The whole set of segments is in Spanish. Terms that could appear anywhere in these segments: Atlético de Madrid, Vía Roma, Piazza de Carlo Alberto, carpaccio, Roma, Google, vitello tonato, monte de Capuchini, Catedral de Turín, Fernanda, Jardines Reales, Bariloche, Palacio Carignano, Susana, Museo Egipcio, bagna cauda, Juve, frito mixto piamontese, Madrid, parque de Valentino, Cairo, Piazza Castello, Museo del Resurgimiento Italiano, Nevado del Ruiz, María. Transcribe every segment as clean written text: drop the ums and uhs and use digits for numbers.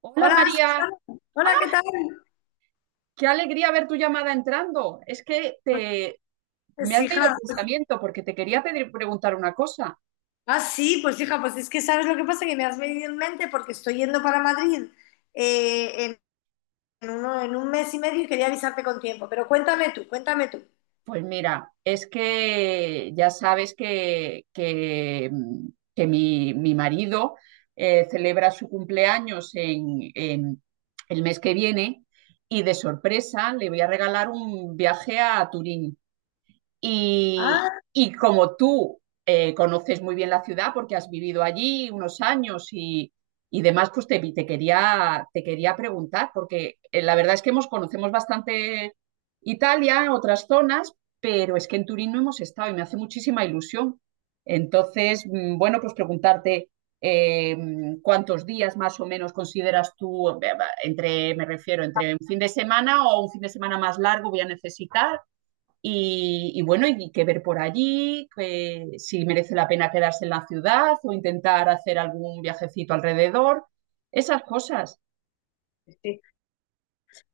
Hola Hola, María, Susana. Hola, ¿qué tal? qué alegría ver tu llamada entrando. Es que me Pues has leído el hija, pensamiento porque te quería pedir preguntar una cosa. Sí, pues hija, pues es que sabes lo que pasa, que me has venido en mente porque estoy yendo para Madrid eh, en, en en un mes y medio y quería avisarte con tiempo, pero cuéntame tú. Pues mira, es que ya sabes que mi marido celebra su cumpleaños en el mes que viene y de sorpresa le voy a regalar un viaje a Turín. Y, Ah, y como tú conoces muy bien la ciudad porque has vivido allí unos años y demás, pues te quería preguntar, porque la verdad es que conocemos bastante Italia, otras zonas, pero es que en Turín no hemos estado y me hace muchísima ilusión. Entonces, bueno, pues preguntarte cuántos días más o menos consideras tú, me refiero, entre un fin de semana o un fin de semana más largo voy a necesitar y bueno, y que ver por allí, que si merece la pena quedarse en la ciudad o intentar hacer algún viajecito alrededor, esas cosas. sí.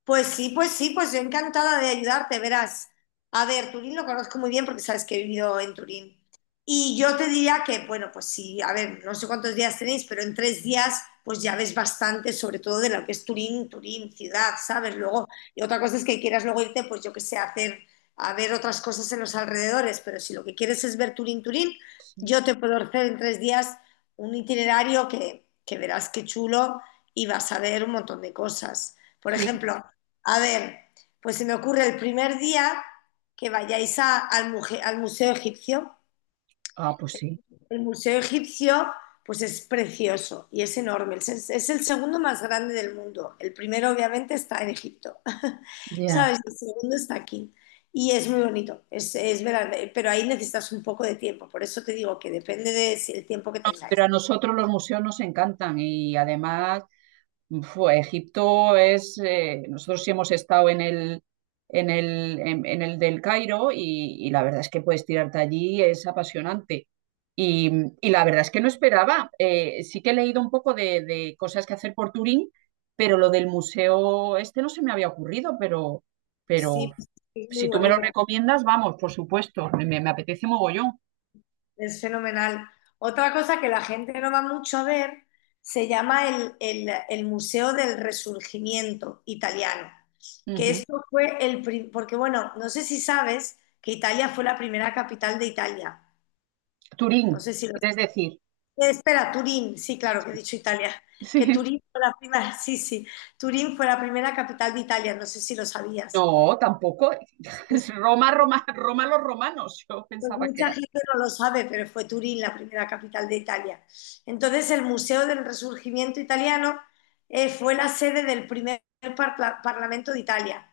Pues sí, pues yo encantada de ayudarte, verás. A ver, Turín lo conozco muy bien porque sabes que he vivido en Turín. Y yo te diría que, bueno, pues sí, a ver, no sé cuántos días tenéis, pero en tres días pues ya ves bastante, sobre todo de lo que es Turín, Turín ciudad, ¿sabes? Luego, y otra cosa es que quieras luego irte, pues yo qué sé, a hacer, a ver otras cosas en los alrededores, pero si lo que quieres es ver Turín, Turín, Sí, yo te puedo hacer en tres días un itinerario que verás qué chulo y vas a ver un montón de cosas. Por sí. ejemplo, a ver, pues se me ocurre el primer día que al Museo Egipcio. Ah, pues sí, El Museo Egipcio, pues es precioso y es enorme. Es, es el segundo más grande del mundo. El primero, obviamente, está en Egipto. ya. ¿Sabes? El segundo está aquí. Y es muy bonito, es verdad, pero ahí necesitas un poco de tiempo. Por eso te digo que depende del tiempo que tengáis. Pero a nosotros los museos nos encantan y además nosotros sí hemos estado en el del Cairo y la verdad es que puedes tirarte allí, es apasionante. Y, y la verdad es que no esperaba. Sí que he leído un poco de cosas que hacer por Turín, pero lo del museo este no se me había ocurrido, pero Sí, pues, sí, es muy si tú me lo bonito. recomiendas, vamos, por supuesto, me apetece mogollón. Es fenomenal. Otra cosa que la gente no va mucho a ver se llama el Museo del Resurgimiento Italiano, que Ujú. esto fue porque bueno, no sé si sabes que Italia fue la primera capital de Italia. Turín, No sé si lo quieres sabes. decir. Espera, Turín, sí, claro que he dicho Italia. Que Sí. Turín fue la primera, Turín fue la primera capital de Italia, no sé si lo sabías. No, tampoco. Es Roma, Roma, Roma, los romanos. Yo Pues pensaba que mucha era. gente no lo sabe, pero fue Turín la primera capital de Italia. Entonces, el Museo del Resurgimiento Italiano fue la sede del primer Parlamento de Italia,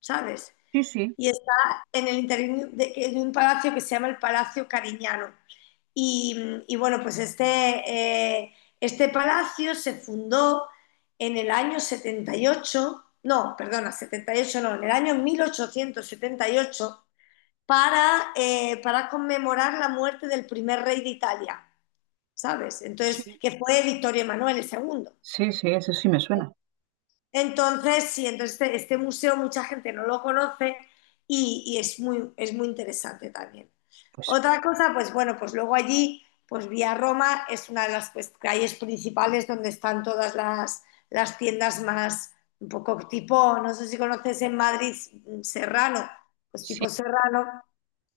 ¿sabes? Sí, sí, Y está en el interior de un palacio que se llama el Palacio Carignano. Y bueno, pues este palacio se fundó en el año 78 no, perdona, 78 no, en el año 1878 para conmemorar la muerte del primer rey de Italia, ¿sabes? Entonces, sí, que fue Victorio Emanuele II. sí, sí, eso sí me suena. Entonces museo mucha gente no lo conoce y es, es muy interesante también. Pues Otra cosa, pues bueno, pues luego allí, pues Vía Roma es una de las pues, calles principales donde están todas las tiendas más, un poco tipo, no sé si conoces en Madrid Serrano, pues sí. tipo Serrano,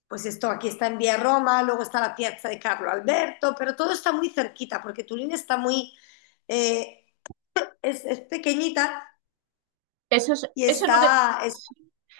pues esto, aquí está en Vía Roma, luego está la Piazza de Carlo Alberto, pero todo está muy cerquita porque Turín está eh, es pequeñita y Eso es lo que, sí.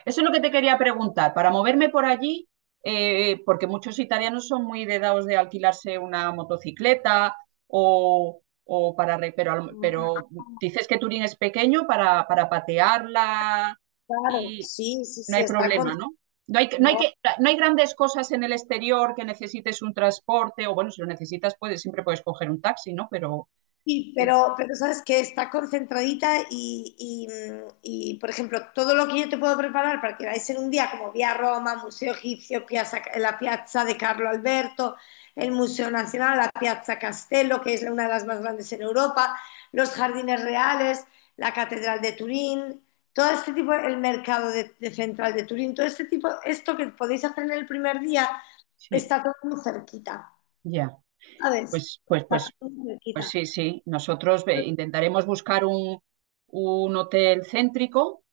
Eso es lo que te quería preguntar. Para moverme por allí, porque muchos italianos son muy de dados de alquilarse una motocicleta o para. Re- Pero, al- pero dices que Turín es pequeño para patearla, claro, sí, sí, no sí, hay está con... problema, ¿no? No hay, no, hay que, no hay grandes cosas en el exterior que necesites un transporte, o bueno, si lo necesitas, siempre puedes coger un taxi, ¿no? Sí, eh, pero sabes que está concentradita y, por ejemplo, todo lo que yo te puedo preparar para que vais en un día, como vía Roma, Museo Egipcio, la Piazza de Carlo Alberto, el Museo Nacional, la Piazza Castello, que es una de las más grandes en Europa, los Jardines Reales, la Catedral de Turín, todo este tipo, el mercado de central de Turín, todo este tipo, esto que podéis hacer en el primer día, sí, está todo muy cerquita, ya, ¿sabes? pues, pues, Está pues, todo muy pues cerquita. sí, sí. Nosotros intentaremos buscar un hotel céntrico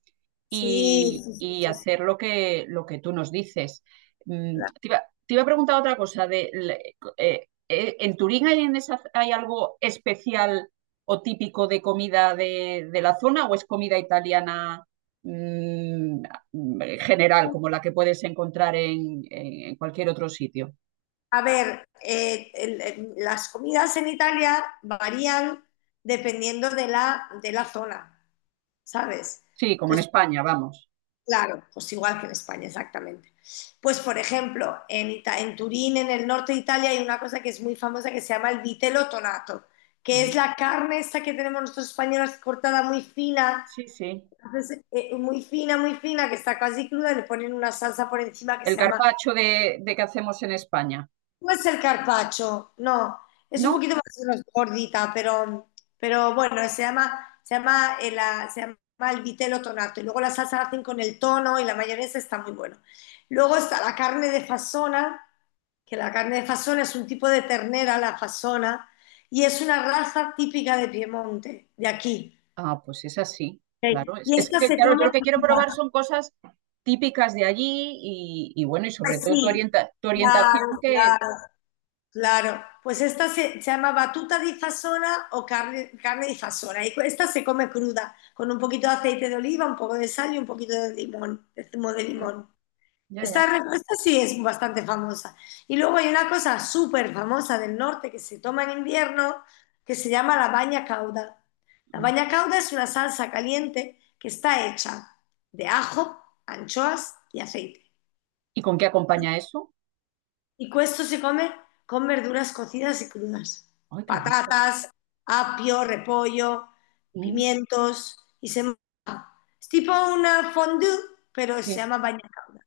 Sí, y, sí, sí, y sí, sí, hacer lo que tú nos dices. Mm, claro. te, iba, te iba a preguntar otra cosa. ¿En Turín hay algo especial o típico de comida de la zona, o es comida italiana mm, general, como la que puedes encontrar en cualquier otro sitio? A ver, las comidas en Italia varían dependiendo de la zona, ¿sabes? Sí, como en Entonces, España, vamos. claro, pues igual que en España, exactamente. Pues, por ejemplo, en Turín, en el norte de Italia, hay una cosa que es muy famosa que se llama el vitello tonato, que es la carne esta que tenemos nosotros españoles cortada muy fina, Sí, sí. entonces, muy fina, que está casi cruda, y le ponen una salsa por encima que El se llama... carpaccio de que hacemos en España, Pues el carpaccio, no, es un ¿no? poquito más gordita, pero bueno, se llama el vitelo tonato. Y luego la salsa la hacen con el tono y la mayonesa, está muy bueno. Luego está la carne de fasona, que la carne de fasona es un tipo de ternera, la fasona, y es una raza típica de Piemonte, de aquí. Ah, pues es así, Ok. claro. Es, Y es esta que, se claro, yo come lo que quiero fría. probar son cosas típicas de allí y bueno, y sobre Pues todo tu, sí, orienta- tu orientación claro, que... claro. Claro, pues se llama batuta di fasona o carne, carne di fasona y esta se come cruda, con un poquito de aceite de oliva, un poco de sal y un poquito de limón, de zumo de limón. Ya, ya. Esta respuesta sí es bastante famosa. Y luego hay una cosa súper famosa del norte que se toma en invierno que se llama la baña cauda. La Ah. baña cauda es una salsa caliente que está hecha de ajo, anchoas y aceite. ¿Y con qué acompaña eso? Y questo se come con verduras cocidas y crudas, Ay, qué rico. patatas, apio, repollo, Mm, pimientos, y se... es tipo una fondue, pero se sí. llama bagna cauda.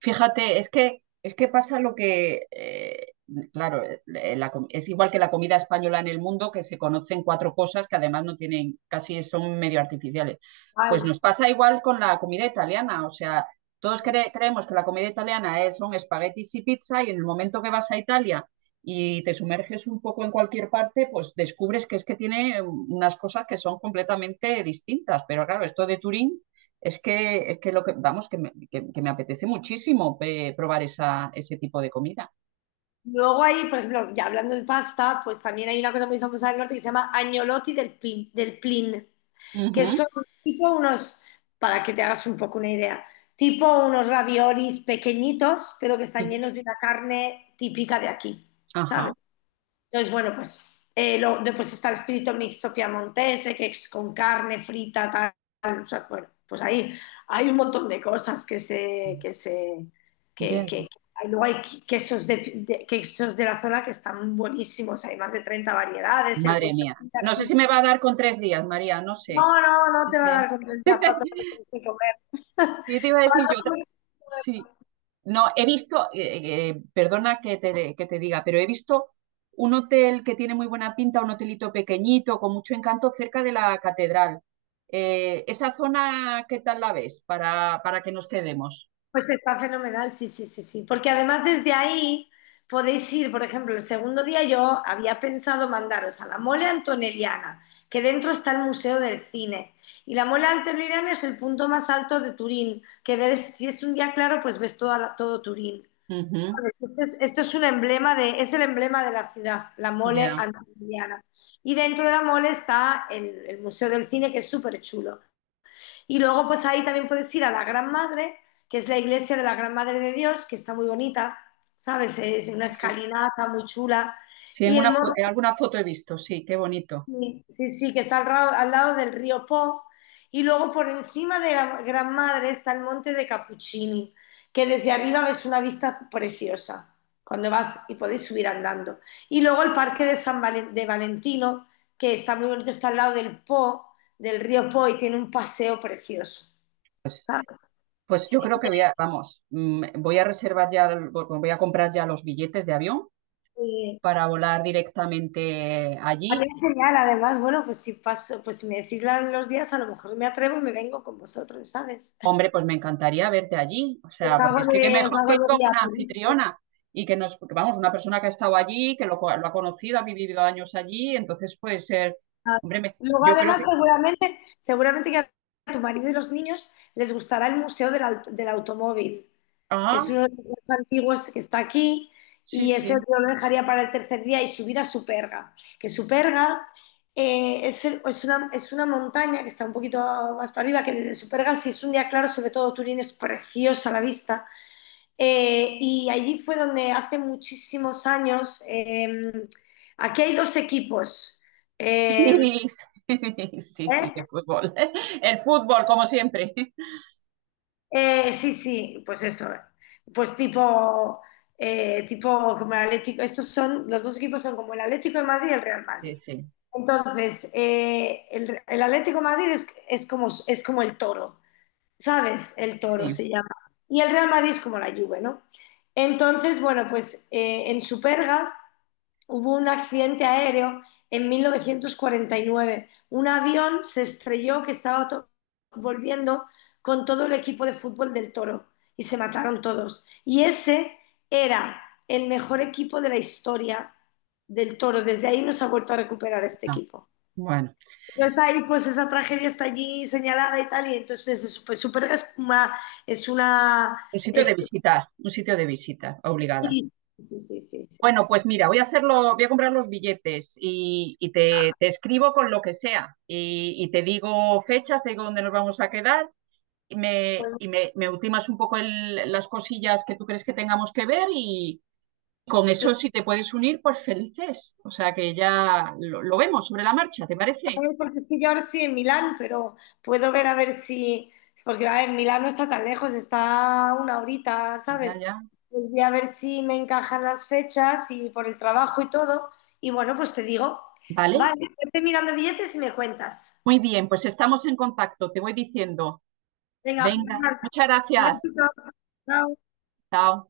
Fíjate, es que pasa lo que, claro, es igual que la comida española en el mundo, que se conocen cuatro cosas que además no tienen, casi son medio artificiales. Pues Guau. nos pasa igual con la comida italiana, o sea, todos creemos que la comida italiana son espaguetis y pizza y en el momento que vas a Italia y te sumerges un poco en cualquier parte, pues descubres que es que tiene unas cosas que son completamente distintas. Pero claro, esto de Turín es que lo que, vamos, que me apetece muchísimo probar ese tipo de comida. Luego hay, por ejemplo, ya hablando de pasta, pues también hay una cosa muy famosa del norte que se llama agnolotti del plin, que Ujú, son tipo unos, para que te hagas un poco una idea, tipo unos raviolis pequeñitos, pero que están sí, llenos de una carne típica de aquí, ¿sabes? ajá. Entonces, bueno, pues después está el frito mixto piamontese, que es con carne frita, tal. O sea, bueno, pues ahí hay un montón de cosas que se... Que se Ya, que, ya. que- que- luego hay quesos quesos de la zona que están buenísimos, hay más de 30 variedades, el Madre risotto mía. de No sé si aquí. me va a dar con tres días, María, no No, sé. no, no No te va a dar sé. con tres días para todo lo que tienes que comer. ¿Qué te iba a Para decir yo? Todo lo que... Sí. No, perdona que te diga, pero he visto un hotel que tiene muy buena pinta, un hotelito pequeñito, con mucho encanto, cerca de la catedral. ¿Esa zona qué tal la ves para que nos quedemos? Pues está fenomenal, sí, sí, sí, sí. Porque además desde ahí podéis ir, por ejemplo, el segundo día yo había pensado mandaros a la Mole Antonelliana, que dentro está el Museo del Cine. Y la Mole Antonelliana es el punto más alto de Turín, que ves, si es un día claro, pues ves todo Turín. Ujú. ¿Sabes? Esto es un emblema de, es el emblema de la ciudad, la Mole Ya, Antonelliana. Y dentro de la Mole está el Museo del Cine, que es súper chulo. Y luego, pues ahí también puedes ir a la Gran Madre, que es la iglesia de la Gran Madre de Dios, que está muy bonita, ¿sabes? Es una sí, escalinata muy chula. sí, Y el en monte, alguna foto he visto, sí, qué bonito. sí, sí, sí, que está al lado del río Po. Y luego por encima de la Gran Madre está el monte de Capuchini, que desde arriba ves una vista preciosa cuando vas y podéis subir andando. Y luego el parque de de Valentino, que está muy bonito, está al lado del Po, del río Po y tiene un paseo precioso. Pues, ¿Sabes? pues yo creo vamos, voy a reservar ya, voy a comprar ya los billetes de avión Eh, para volar directamente Ha allí. quedado genial, además, bueno, pues si paso, pues si me decís los días, a lo mejor me atrevo y me vengo con vosotros, ¿sabes? Hombre, pues me encantaría verte allí, o Pues sea, porque algo es que qué de, os mejor que hago ir de con guía una turística. anfitriona y porque, vamos, una persona que ha estado allí, lo ha conocido, ha vivido años allí, entonces puede ser, Ah, hombre, luego, yo creo además, que, seguramente, seguramente que a tu marido y los niños les gustará el Museo del Automóvil, que ah, es uno de los más antiguos que está aquí, sí, y ese sí. yo lo dejaría para el tercer día y subir a Superga, que Superga es una montaña que está un poquito más para arriba, que desde Superga, si es un día claro, sobre todo Turín es preciosa la vista. Y allí fue donde hace muchísimos años, aquí hay dos equipos. Sí, em, sí, sí, sí, de ¿Eh? fútbol. El fútbol, como siempre. Sí, sí, pues eso. Pues tipo, eh, tipo como el Atlético. Estos son, los dos equipos son como el Atlético de Madrid y el Real Madrid. Sí, sí, Entonces, el Atlético de Madrid es como el toro, ¿sabes? El toro sí. se llama. Y el Real Madrid es como la Juve, ¿no? Entonces, bueno, pues en Superga hubo un accidente aéreo en 1949. Un avión se estrelló que estaba volviendo con todo el equipo de fútbol del Toro y se mataron todos. Y ese era el mejor equipo de la historia del Toro. Desde ahí no se ha vuelto a recuperar este Ah, equipo. bueno, Entonces ahí pues esa tragedia está allí señalada y tal, y entonces es súper, súper, es una... Es, un sitio de visita, obligada. sí, sí, sí, sí, sí, sí. Bueno, Sí, sí. pues mira, voy a hacerlo, voy a comprar los billetes y te escribo con lo que sea y te digo fechas, te digo dónde nos vamos a quedar y me, Bueno, y me, me ultimas un poco las cosillas que tú crees que tengamos que ver y con eso si te puedes unir, pues felices. O sea que ya lo vemos sobre la marcha, ¿te parece? ay, porque es que yo ahora estoy en Milán, pero puedo ver a ver si... Porque, a ver, Milán no está tan lejos, está una horita, Ya, ¿sabes? ya. Pues voy a ver si me encajan las fechas y por el trabajo y todo. Y bueno, pues te digo. Vale. Vale, estoy mirando billetes y me cuentas. Muy bien, pues estamos en contacto. Te voy diciendo. Venga, Venga, Fernanda, muchas un gracias. besito. Chao. Chao.